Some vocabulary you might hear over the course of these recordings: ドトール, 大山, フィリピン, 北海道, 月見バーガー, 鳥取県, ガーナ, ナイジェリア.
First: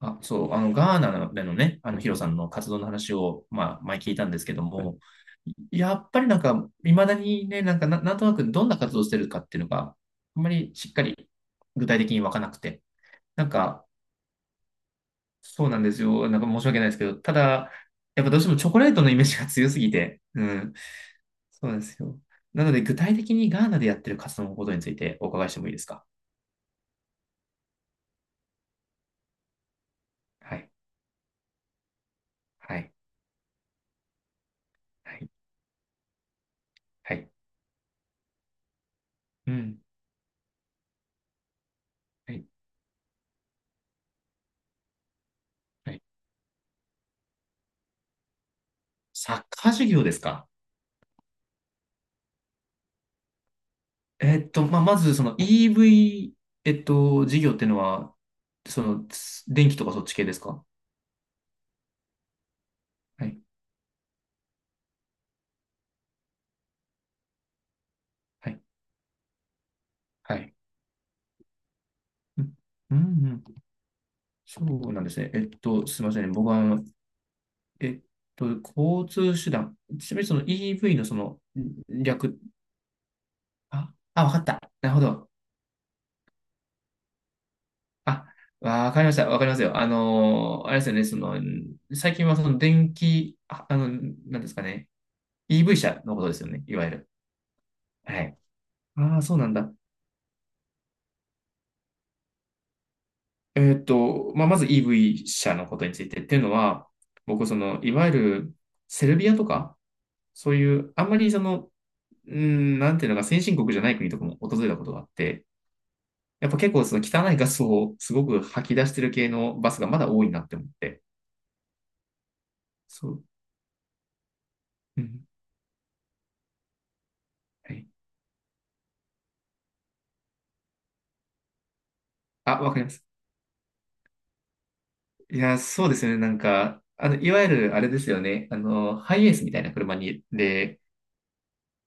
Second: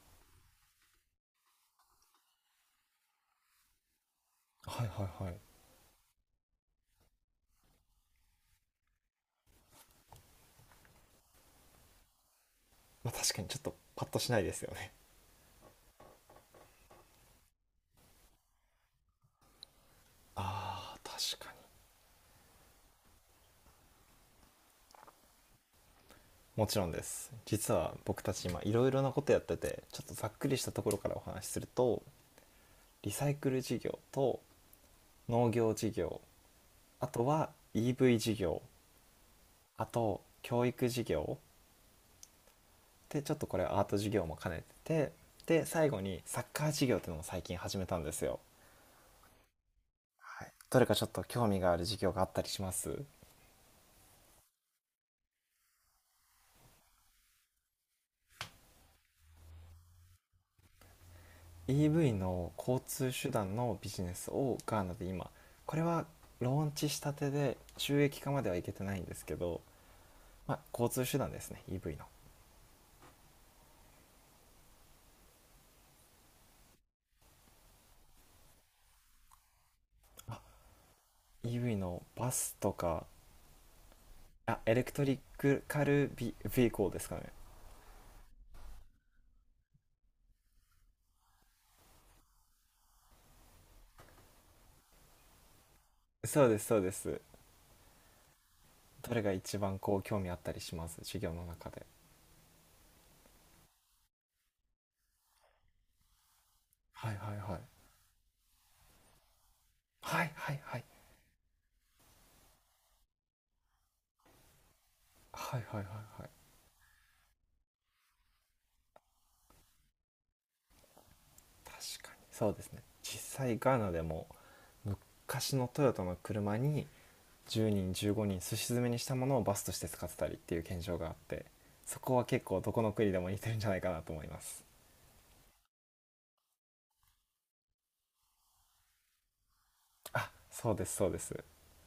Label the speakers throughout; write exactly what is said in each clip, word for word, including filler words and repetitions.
Speaker 1: あ、そう、あの、ガーナでのね、あの、ヒロさんの活動の話を、まあ、前聞いたんですけど、は
Speaker 2: は
Speaker 1: い
Speaker 2: い
Speaker 1: も、
Speaker 2: はいはい。
Speaker 1: やっぱりなんか、いまだにね、なんかな、なんとなくどんな活動してるかっていうのが、あんまりしっかり具体的にわかなくて、
Speaker 2: まあ、確か
Speaker 1: な
Speaker 2: に
Speaker 1: ん
Speaker 2: ちょっと
Speaker 1: か、
Speaker 2: パッとしないですよね。
Speaker 1: そうなんですよ。なんか申し訳ないですけど、ただ、やっぱどうしてもチョコレートのイメージが強すぎて、うん、
Speaker 2: ああ、確かに。
Speaker 1: そうなんですよ。なので、具体的にガーナでやってる活動のことについてお伺いしてもいいですか？
Speaker 2: もちろんです。実は僕たち今いろいろなことやってて、ちょっとざっくり
Speaker 1: は
Speaker 2: し
Speaker 1: い、
Speaker 2: たところからお話しすると、
Speaker 1: はい、
Speaker 2: リサイクル事業と
Speaker 1: はい、
Speaker 2: 農業事業、あ
Speaker 1: は
Speaker 2: と
Speaker 1: い、
Speaker 2: は イーブイ 事業、
Speaker 1: うん、
Speaker 2: あと教育事業
Speaker 1: はい、
Speaker 2: でちょっとこれアート事業も兼ねてて、で最
Speaker 1: は
Speaker 2: 後
Speaker 1: い。
Speaker 2: にサッカー事業っていうのも最近始めたんですよ。
Speaker 1: サッカー授業です
Speaker 2: は
Speaker 1: か？
Speaker 2: い。どれかちょっと興味がある事業があったりします？
Speaker 1: えっと、まあ、まず、その イーブイ、えっと、事業っていうのは、その、つ電気とかそっち系ですか？
Speaker 2: イーブイ の交通
Speaker 1: は
Speaker 2: 手
Speaker 1: い、
Speaker 2: 段のビジネスをガーナで今これはローンチしたてで収益化まで
Speaker 1: は
Speaker 2: は
Speaker 1: い、
Speaker 2: いけてないんですけど、
Speaker 1: は
Speaker 2: ま
Speaker 1: い。
Speaker 2: あ、交通手段ですね、 イーブイ の。
Speaker 1: うん、うん、うん。そうなんですね。えっと、すみませんね。僕は、あのえっと、交通手段。ちなみにその イーブイ のその、
Speaker 2: イーブイ のバ
Speaker 1: 略、
Speaker 2: スとか、
Speaker 1: あ、あ、わかっ
Speaker 2: あ
Speaker 1: た。
Speaker 2: エレ
Speaker 1: な
Speaker 2: ク
Speaker 1: るほ
Speaker 2: トリッ
Speaker 1: ど。
Speaker 2: クカルビビーコーですかね。
Speaker 1: あ、わかりました。わかりますよ。あのーあれですよね。その、うん、最近はその電気、あ、あの、なんですかね。イーブイ 車のことです
Speaker 2: そう
Speaker 1: よ
Speaker 2: で
Speaker 1: ね、
Speaker 2: す
Speaker 1: い
Speaker 2: そう
Speaker 1: わゆ
Speaker 2: で
Speaker 1: る。
Speaker 2: す。
Speaker 1: はい。
Speaker 2: ど
Speaker 1: ああ、
Speaker 2: れが
Speaker 1: そうなん
Speaker 2: 一
Speaker 1: だ。
Speaker 2: 番こう興味あったりします、授業の中で？
Speaker 1: えーっと、まあ、まず イーブイ 車のことについてっていうのは、
Speaker 2: はいはい
Speaker 1: 僕、
Speaker 2: は
Speaker 1: そ
Speaker 2: い。
Speaker 1: の、いわゆるセルビアとか、
Speaker 2: はいは
Speaker 1: そう
Speaker 2: い
Speaker 1: い
Speaker 2: はい
Speaker 1: う、あんまりその、うん、なんていうのか、先進国じゃない国とかも訪れたことがあって、
Speaker 2: はいはい。はいはい。
Speaker 1: やっぱ結構その汚いガスをすごく吐き出してる系のバスがまだ多いなって思って。
Speaker 2: 確かにそうですね。
Speaker 1: そ
Speaker 2: 実
Speaker 1: う。
Speaker 2: 際ガーナでも
Speaker 1: うん。
Speaker 2: 昔のトヨタの車に10
Speaker 1: はい。
Speaker 2: 人じゅうごにんすし詰めにしたものをバスとして使ってたりっていう現象があって、そこは結構
Speaker 1: あ、
Speaker 2: ど
Speaker 1: わか
Speaker 2: こ
Speaker 1: りま
Speaker 2: の
Speaker 1: す。
Speaker 2: 国でも似てるんじゃないかなと思います。
Speaker 1: いや、そうですよね。なんか、あの、いわゆるあれですよね。あの、ハイエースみたいな車に、
Speaker 2: あ、そう
Speaker 1: で、
Speaker 2: ですそうです。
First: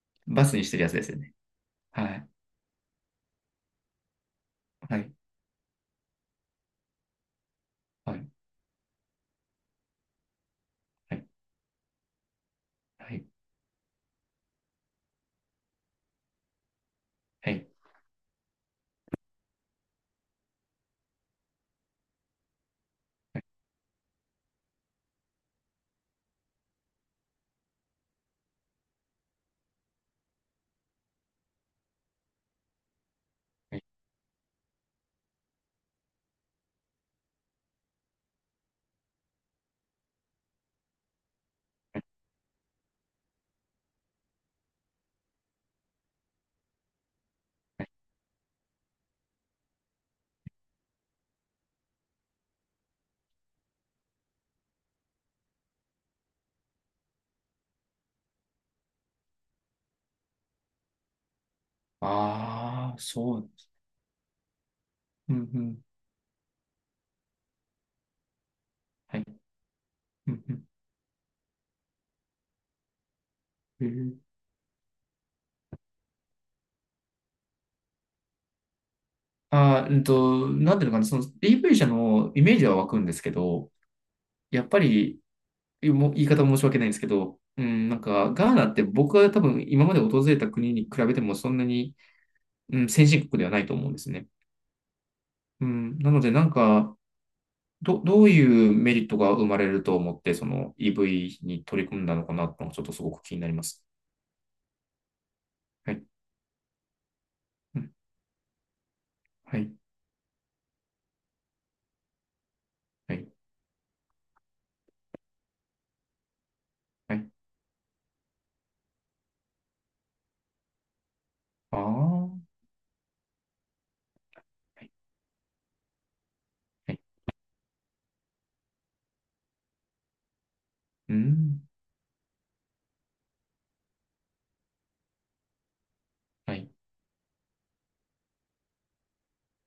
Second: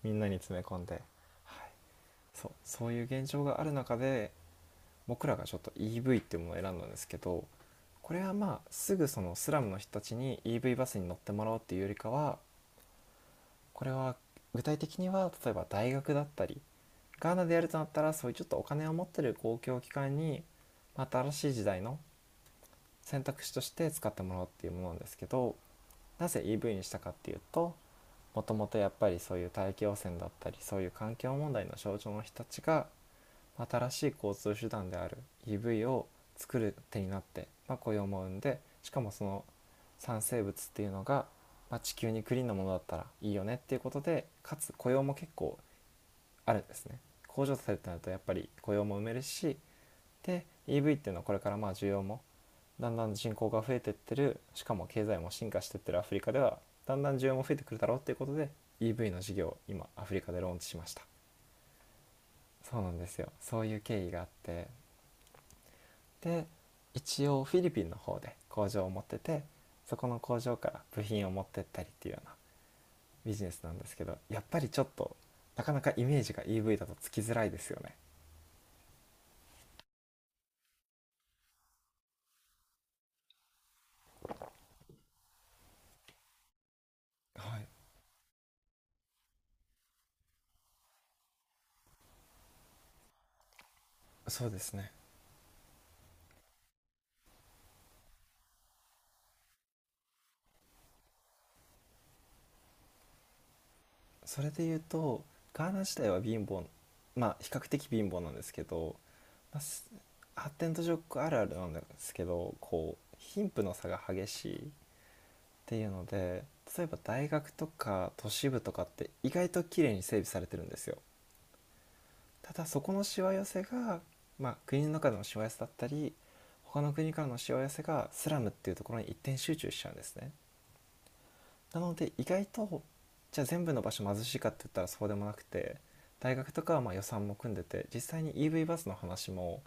Speaker 2: みんなに
Speaker 1: バス
Speaker 2: 詰め
Speaker 1: にして
Speaker 2: 込
Speaker 1: る
Speaker 2: ん
Speaker 1: やつ
Speaker 2: で、
Speaker 1: ですよね。
Speaker 2: はい、
Speaker 1: はい。
Speaker 2: そうそういう現状がある中で
Speaker 1: はい。
Speaker 2: 僕らがちょっと イーブイ っていうものを選んだんですけど、こ
Speaker 1: は
Speaker 2: れ
Speaker 1: い。
Speaker 2: はまあすぐそのスラムの人たちに イーブイ バスに乗
Speaker 1: は
Speaker 2: っ
Speaker 1: い。
Speaker 2: てもらおうっていうよりかは、
Speaker 1: はい。
Speaker 2: これは具体的には例えば大学だったり、ガーナ
Speaker 1: は
Speaker 2: でや
Speaker 1: い。
Speaker 2: るとなったらそういうちょっとお金を持ってる公共機関にまた新しい時代の選
Speaker 1: は
Speaker 2: 択
Speaker 1: い。
Speaker 2: 肢として使ってもらおうっていうものなんですけど、なぜ イーブイ にしたかっていうと、もともとやっぱりそういう大気汚染だったりそういう環境問題の症状の人たちが新しい交通手段である イーブイ を作る手になって、まあ、雇用も生んでしかもその産生物っていうのが、まあ、地球にクリーンなものだったらいいよねっていうことで、かつ雇用も結構あるんですね。工場されてなるとやっぱり雇用も埋めるし、で イーブイ っていうのはこれからまあ需要もだんだん人口が増えてってるしかも経済も進化してってるアフリカではだんだん需要も増えてくるだろうっていうことで イーブイ の事業を今アフリカでローンチしました。そうな
Speaker 1: あ
Speaker 2: ん
Speaker 1: あ、
Speaker 2: ですよ、
Speaker 1: そう。
Speaker 2: そういう経緯があって、
Speaker 1: うん、うん。
Speaker 2: で一応フィリピンの方で工場を持って
Speaker 1: はい。
Speaker 2: て、そこの
Speaker 1: うん、
Speaker 2: 工場
Speaker 1: う
Speaker 2: から部品を持ってったりっていうようなビジネスなん
Speaker 1: ん。
Speaker 2: で
Speaker 1: へ
Speaker 2: すけど、
Speaker 1: え。
Speaker 2: やっぱりちょっとなかなかイメージが イーブイ だとつきづらいですよね。
Speaker 1: あー、うんと、なんていうのかな、その イーブイ 車のイメージは湧くんですけど、やっぱり、もう言い方申し訳ないんですけど、
Speaker 2: は
Speaker 1: う
Speaker 2: い、
Speaker 1: ん、なんか、ガーナって僕は多分今まで訪れた国に比べてもそんなに、うん、先進国ではないと思うんですね。
Speaker 2: そうですね。
Speaker 1: うん、なので、なんか、ど、どういうメリットが生まれると思って、その イーブイ に取り組んだのかなとちょっとすごく気になります。
Speaker 2: それで言うと、ガーナ
Speaker 1: は
Speaker 2: 自
Speaker 1: い。
Speaker 2: 体は貧乏、まあ比較
Speaker 1: う
Speaker 2: 的
Speaker 1: ん、
Speaker 2: 貧乏なんですけど、
Speaker 1: は
Speaker 2: ま
Speaker 1: い。
Speaker 2: あ、発展途上国あるあるなんですけどこ
Speaker 1: は
Speaker 2: う
Speaker 1: い。
Speaker 2: 貧富の差が激しいっていうので、例えば
Speaker 1: は
Speaker 2: 大
Speaker 1: い。
Speaker 2: 学とか都市部とかって意外と綺麗に整備されてるんですよ。
Speaker 1: ああ。はい。
Speaker 2: ただそこのしわ寄せが、まあ、国
Speaker 1: は
Speaker 2: の
Speaker 1: い。
Speaker 2: 中でのしわ寄せだったり他の国からのしわ寄せがスラムっていうところに一点集中しちゃうんですね。
Speaker 1: うん。
Speaker 2: なので意外と、じゃあ全部の場所貧しいかって言ったらそうでもなくて、大学
Speaker 1: は
Speaker 2: と
Speaker 1: い。
Speaker 2: かはまあ予算も組んでて、実際に イーブイ バスの話も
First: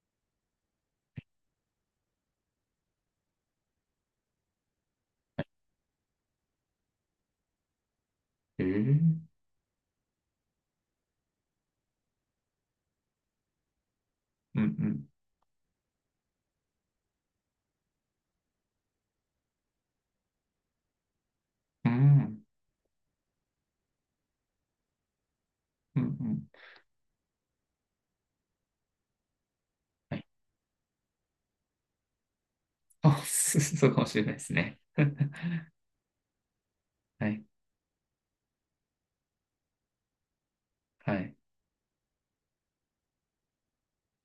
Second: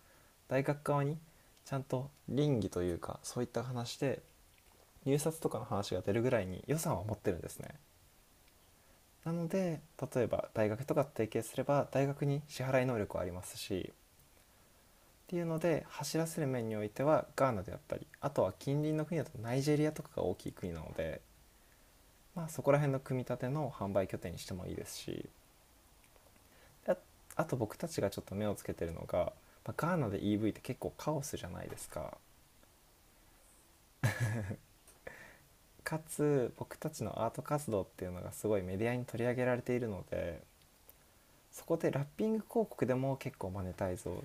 Speaker 2: 大学側にちゃんと倫理というかそういった話で入札とかの話が出るぐらいに予算は持ってるんですね。
Speaker 1: え
Speaker 2: な
Speaker 1: え。
Speaker 2: ので例えば大学とか提携すれば大学に支払い能力はありますし、っ
Speaker 1: うん、うん。
Speaker 2: ていうので走らせる面においてはガーナであったり、あとは近隣の国だとナイジェリアとかが大きい国なので、
Speaker 1: う
Speaker 2: ま
Speaker 1: ん。
Speaker 2: あ、そこら辺の組み立ての販売拠点にしてもいいですし、
Speaker 1: うん、うん。
Speaker 2: あ、あと僕たちがちょっと目をつけてるのが、まあ、ガーナ
Speaker 1: は
Speaker 2: で
Speaker 1: い。
Speaker 2: イーブイ って結構カオスじゃないですか、
Speaker 1: あ、す そうかもしれないですね。
Speaker 2: かつ僕たちの
Speaker 1: は
Speaker 2: アート
Speaker 1: い。
Speaker 2: 活動っていうのがすごいメディアに取り上げられているので、
Speaker 1: はい。
Speaker 2: そこでラッピング広告でも結構マネタイズを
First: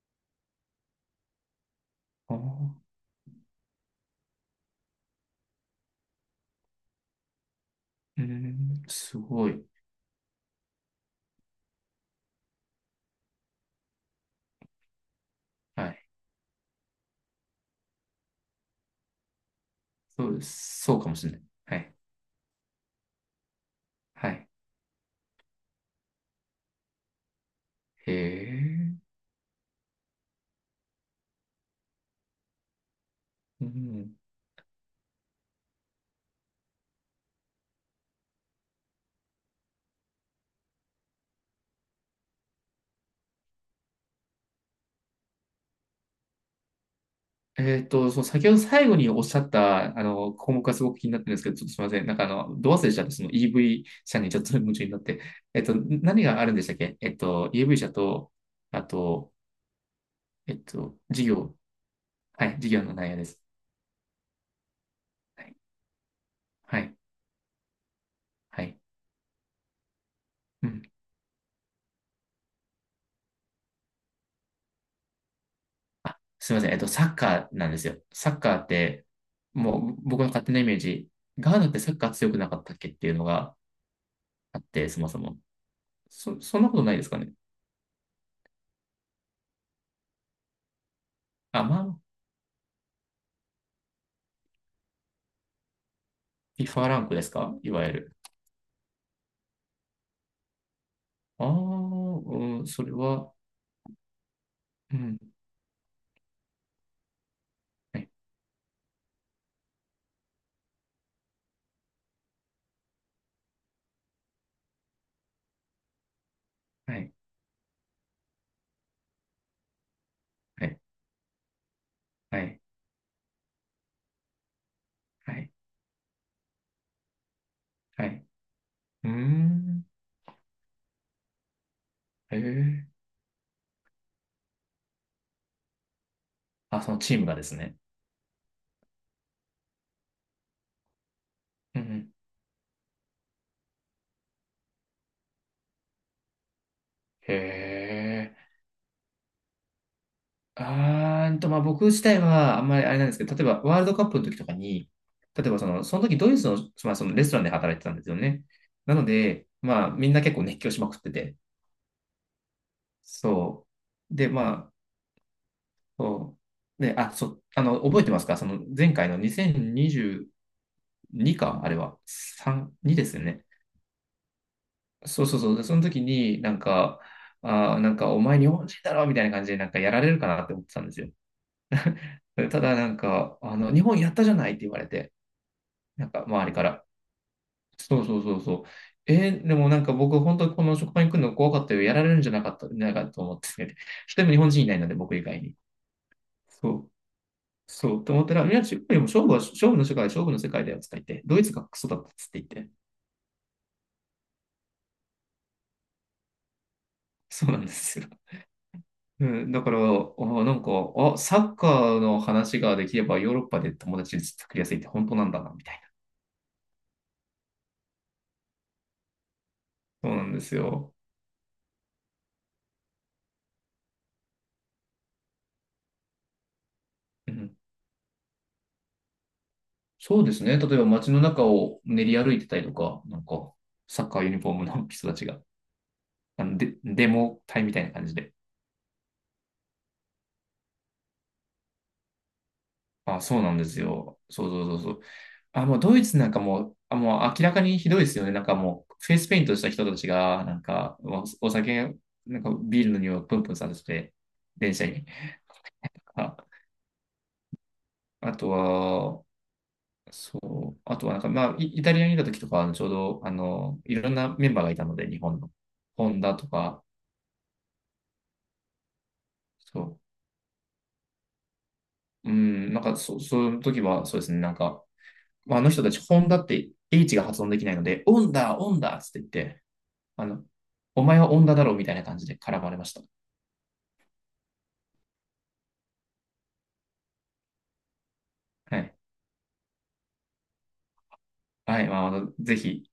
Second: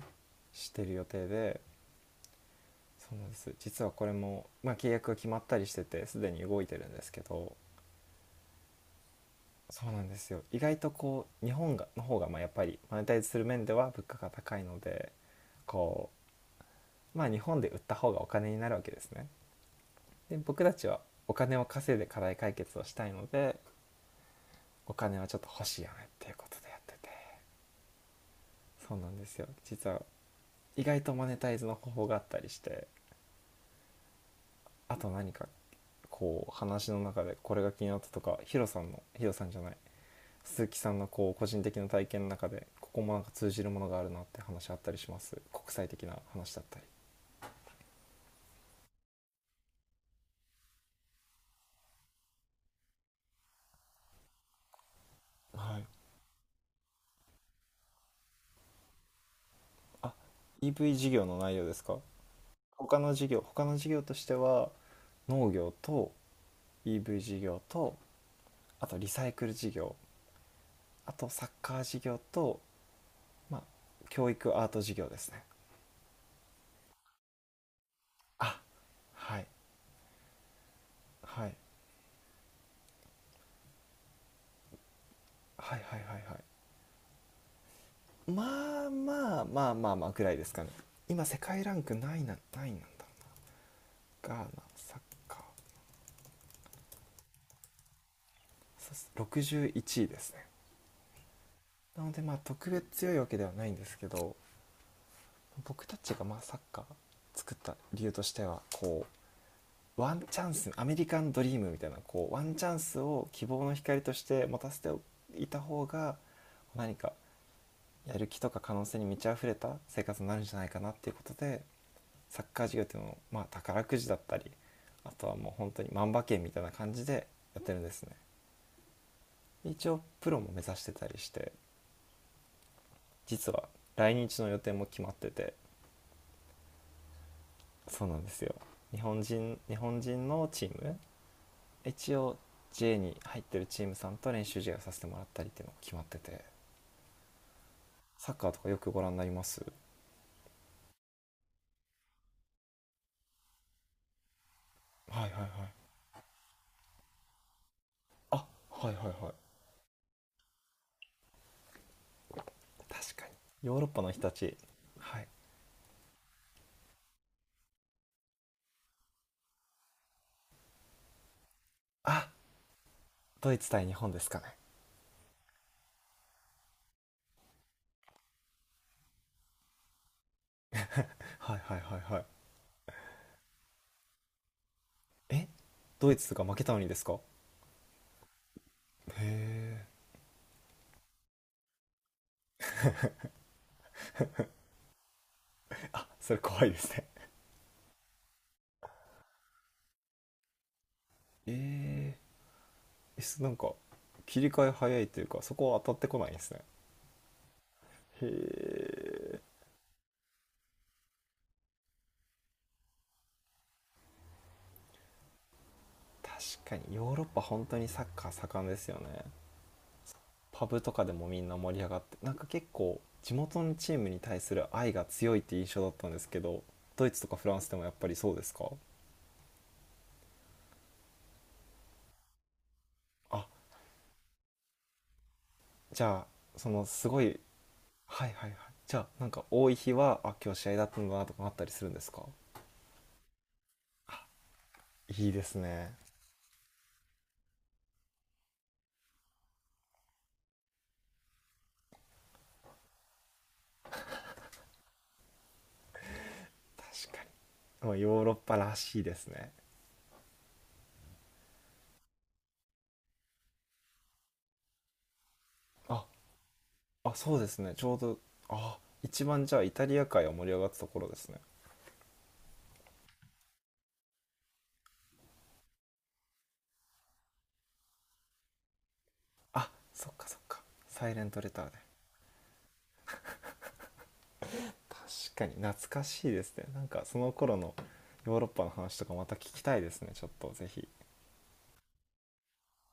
Speaker 2: してる予定で、
Speaker 1: あー。
Speaker 2: そうなんです、実はこれも、まあ、契約が決まったりしててすでに動いてるんですけど、
Speaker 1: ええ。すごい。
Speaker 2: そうなんですよ、意外とこう日本がの方がまあやっぱりマネタイズする面では物価が高いので、
Speaker 1: はい。
Speaker 2: こうまあ日本で売った方がお金になるわけですね。
Speaker 1: そう
Speaker 2: で
Speaker 1: で
Speaker 2: 僕た
Speaker 1: す。
Speaker 2: ち
Speaker 1: そ
Speaker 2: は
Speaker 1: うかもしれ
Speaker 2: お
Speaker 1: ない。
Speaker 2: 金を
Speaker 1: は
Speaker 2: 稼
Speaker 1: い。
Speaker 2: いで課題解決をしたいので、
Speaker 1: はい。
Speaker 2: お金はちょっと欲しいよねっていうことでやってて、
Speaker 1: へ
Speaker 2: そう
Speaker 1: え。
Speaker 2: なんですよ、実は意外とマネタイズの方法があったりして、
Speaker 1: うん。
Speaker 2: あと何かこう話の中でこれが気になったとか、ヒロさんのヒロさんじゃない鈴木さんのこう個人的な体験の中でここもなんか通じるものがあるなって話あったりします、国際的な話だったり？
Speaker 1: えっと、そう、先ほど最後におっしゃった、あの、項目がすごく気になってるんですけど、ちょっとすみません。なんかあの、ど忘れしちゃって、その イーブイ 車にちょっと夢中になって。えっと、
Speaker 2: はい、
Speaker 1: 何があるんでしたっけ？えっと、イーブイ 車と、あと、
Speaker 2: あ、
Speaker 1: えっ
Speaker 2: イーブイ
Speaker 1: と、
Speaker 2: 事
Speaker 1: 事
Speaker 2: 業の
Speaker 1: 業。
Speaker 2: 内容ですか？
Speaker 1: はい、授業の
Speaker 2: 他
Speaker 1: 内
Speaker 2: の
Speaker 1: 容で
Speaker 2: 事
Speaker 1: す。
Speaker 2: 業他の事業としては
Speaker 1: は
Speaker 2: 農
Speaker 1: い、
Speaker 2: 業と
Speaker 1: はい、
Speaker 2: イーブイ 事業と、
Speaker 1: はい。
Speaker 2: あとリサイクル事業、
Speaker 1: うん。
Speaker 2: あとサッカー事業と、まあ、教育アート事業ですね。
Speaker 1: あ、すみません。えっと、サッカーなんですよ。サッカー
Speaker 2: あ、
Speaker 1: って、
Speaker 2: はい
Speaker 1: もう僕の勝手なイメージ、
Speaker 2: は
Speaker 1: ガ
Speaker 2: い。
Speaker 1: ーナってサッカー強くなかったっけっていうのがあって、そもそも。
Speaker 2: はいはい
Speaker 1: そ、そんなことないですかね。
Speaker 2: はい。はい、まあまあまあまあまあぐらいですかね。今世界
Speaker 1: あ、
Speaker 2: ラ
Speaker 1: ま
Speaker 2: ンク
Speaker 1: あ、
Speaker 2: ないな、ないなんだろうな、ガーナサッカー。
Speaker 1: フィファ ランクですか、いわゆる。
Speaker 2: そうです、ろくじゅういちいですね。
Speaker 1: ああ、
Speaker 2: なのでまあ
Speaker 1: うん、
Speaker 2: 特
Speaker 1: そ
Speaker 2: 別
Speaker 1: れ
Speaker 2: 強いわ
Speaker 1: は、
Speaker 2: けではないんですけど、
Speaker 1: うん。
Speaker 2: 僕たちがまあサッカー作った
Speaker 1: は
Speaker 2: 理
Speaker 1: い、
Speaker 2: 由としては、こ、ワンチャンス、アメリカンドリームみたいなこうワンチャンスを希望の光として持たせていた方が
Speaker 1: は
Speaker 2: 何か
Speaker 1: い、
Speaker 2: やる気とか可能性に満ち溢れた生活になるんじゃな
Speaker 1: は
Speaker 2: いか
Speaker 1: い、
Speaker 2: なっていうことで、
Speaker 1: は
Speaker 2: サッ
Speaker 1: い、
Speaker 2: カー事業っていうのを、まあ、宝くじだったり、あと
Speaker 1: は
Speaker 2: はも
Speaker 1: い、
Speaker 2: う本当に万馬券みたいな感じでやってるんです
Speaker 1: は
Speaker 2: ね。
Speaker 1: い。うーん。
Speaker 2: 一応プロも目指してたりして、
Speaker 1: へえ。
Speaker 2: 実は来日の予定も決まってて、
Speaker 1: あ、そのチームがですね。
Speaker 2: そうなんですよ。日本人日本人のチーム、
Speaker 1: うん。
Speaker 2: 一応 ジェー に入ってるチームさんと練習試合をさせてもらったりっていうのが決まってて。
Speaker 1: へ
Speaker 2: サッカ
Speaker 1: え。
Speaker 2: ーとかよくご覧になります？
Speaker 1: あーんと、まあ、僕自体はあんまりあれなんですけど、例えばワールドカップの時とかに、
Speaker 2: はいはいは
Speaker 1: 例
Speaker 2: い。
Speaker 1: えばその、その時ドイツの、まあ、そのレストランで働いてたんですよね。
Speaker 2: あ、はい
Speaker 1: な
Speaker 2: はい
Speaker 1: の
Speaker 2: はい。
Speaker 1: で、まあみんな結構熱狂しまくってて、
Speaker 2: 確かに。
Speaker 1: そ
Speaker 2: ヨーロッパの
Speaker 1: う。
Speaker 2: 人
Speaker 1: で、
Speaker 2: た
Speaker 1: ま
Speaker 2: ち、
Speaker 1: あ、
Speaker 2: はい。
Speaker 1: そう。で、あ、そう、あの、覚えてますか、その前回のにせんにじゅうにか、あれは。
Speaker 2: あ、
Speaker 1: さん、にですよね。
Speaker 2: ドイツ対日本ですかね。
Speaker 1: そうそうそう。でその時になんか、あー、なんかお前日本人だろみたいな感じでなんかやられるかなって思ってたんですよ。
Speaker 2: はいはいはいはい。
Speaker 1: ただなんか、あの、日本やったじゃないって言われて、
Speaker 2: え、
Speaker 1: なん
Speaker 2: ドイ
Speaker 1: か
Speaker 2: ツが
Speaker 1: 周り
Speaker 2: 負け
Speaker 1: か
Speaker 2: たの
Speaker 1: ら。
Speaker 2: にですか？へ
Speaker 1: そうそうそうそう。えー、でもなん
Speaker 2: え、
Speaker 1: か僕本当にこの職場に来るの怖かったよ。やられるんじゃなかった、なんかと思ってて。一人も日本人いないので、僕以外に。
Speaker 2: それ怖い
Speaker 1: そ
Speaker 2: です
Speaker 1: う。
Speaker 2: ね。
Speaker 1: そう。と思ったら、いや、中国よりも勝負は、勝負の世界、勝負の世界だよ、つって言って、ドイツがクソだったっ
Speaker 2: えー、
Speaker 1: つって言って。
Speaker 2: え、す、なんか切り替え早いというかそこは当たってこないんですね。
Speaker 1: そうなんですよ。
Speaker 2: へ
Speaker 1: う
Speaker 2: え。
Speaker 1: ん、だから、あ、なんか、あ、サッカーの話ができればヨーロッパで友達作りやすいって本当なんだな、みたい
Speaker 2: 確かにヨーロッパ本当にサッカー盛んですよね。
Speaker 1: な。そうなんです
Speaker 2: パブと
Speaker 1: よ。
Speaker 2: かでもみんな盛り上がって、なんか結構地元のチームに対する愛が強いって印象だったんですけど、ドイツと
Speaker 1: う
Speaker 2: かフラ
Speaker 1: ん、
Speaker 2: ンスでもやっぱりそうですか？
Speaker 1: そうですね。例えば街の中を練り歩いてたりとか、なん
Speaker 2: あ、
Speaker 1: か、サッカーユニフォームの人たちが、
Speaker 2: じゃ
Speaker 1: あの
Speaker 2: あそ
Speaker 1: デ、
Speaker 2: の
Speaker 1: デ
Speaker 2: すごい、
Speaker 1: モ隊みたいな感じ
Speaker 2: はい
Speaker 1: で。
Speaker 2: はいはい。じゃあなんか多い日はあ、今日試合だったんだなとかあったりするんですか？
Speaker 1: あ、そうなんですよ。そうそうそうそう。
Speaker 2: いいです
Speaker 1: あ、もう
Speaker 2: ね。
Speaker 1: ドイツなんかもう、あ、もう明らかにひどいですよね。なんかもう、フェイスペイントした人たちが、なんか、お、お酒、なんかビールの匂いをプンプンさせて、電車に。あ、
Speaker 2: 確かに、まあヨーロ
Speaker 1: あ
Speaker 2: ッ
Speaker 1: と
Speaker 2: パらしいで
Speaker 1: は、
Speaker 2: すね。
Speaker 1: そう、あとはなんか、まあ、イ、イタリアにいた時とか、あのちょうど、あの、いろんなメンバーがいたので、日本の。
Speaker 2: あ
Speaker 1: ホンダとか、
Speaker 2: あ、そうですね、ちょうど、あ、一番じゃあイ
Speaker 1: そ
Speaker 2: タ
Speaker 1: う、
Speaker 2: リア界は盛り上がったところですね。
Speaker 1: うん、なんかそ、そういう時は、そうですね、なんか、まあ、あの人たち、ホンダって H が発音できないので、オンダ、オンダっつって言って、
Speaker 2: あ、そっか
Speaker 1: あ
Speaker 2: そっ
Speaker 1: の、
Speaker 2: か。
Speaker 1: お
Speaker 2: サイ
Speaker 1: 前
Speaker 2: レン
Speaker 1: は
Speaker 2: ト
Speaker 1: オン
Speaker 2: レ
Speaker 1: ダ
Speaker 2: タ
Speaker 1: だ
Speaker 2: ー
Speaker 1: ろう
Speaker 2: で。
Speaker 1: みたいな感じで絡まれました。
Speaker 2: 確かに懐かしいですね、なんかその頃のヨーロッパの
Speaker 1: はい。
Speaker 2: 話とかまた聞きたいですね、ちょっとぜひ。
Speaker 1: はい、まあ、ぜひ。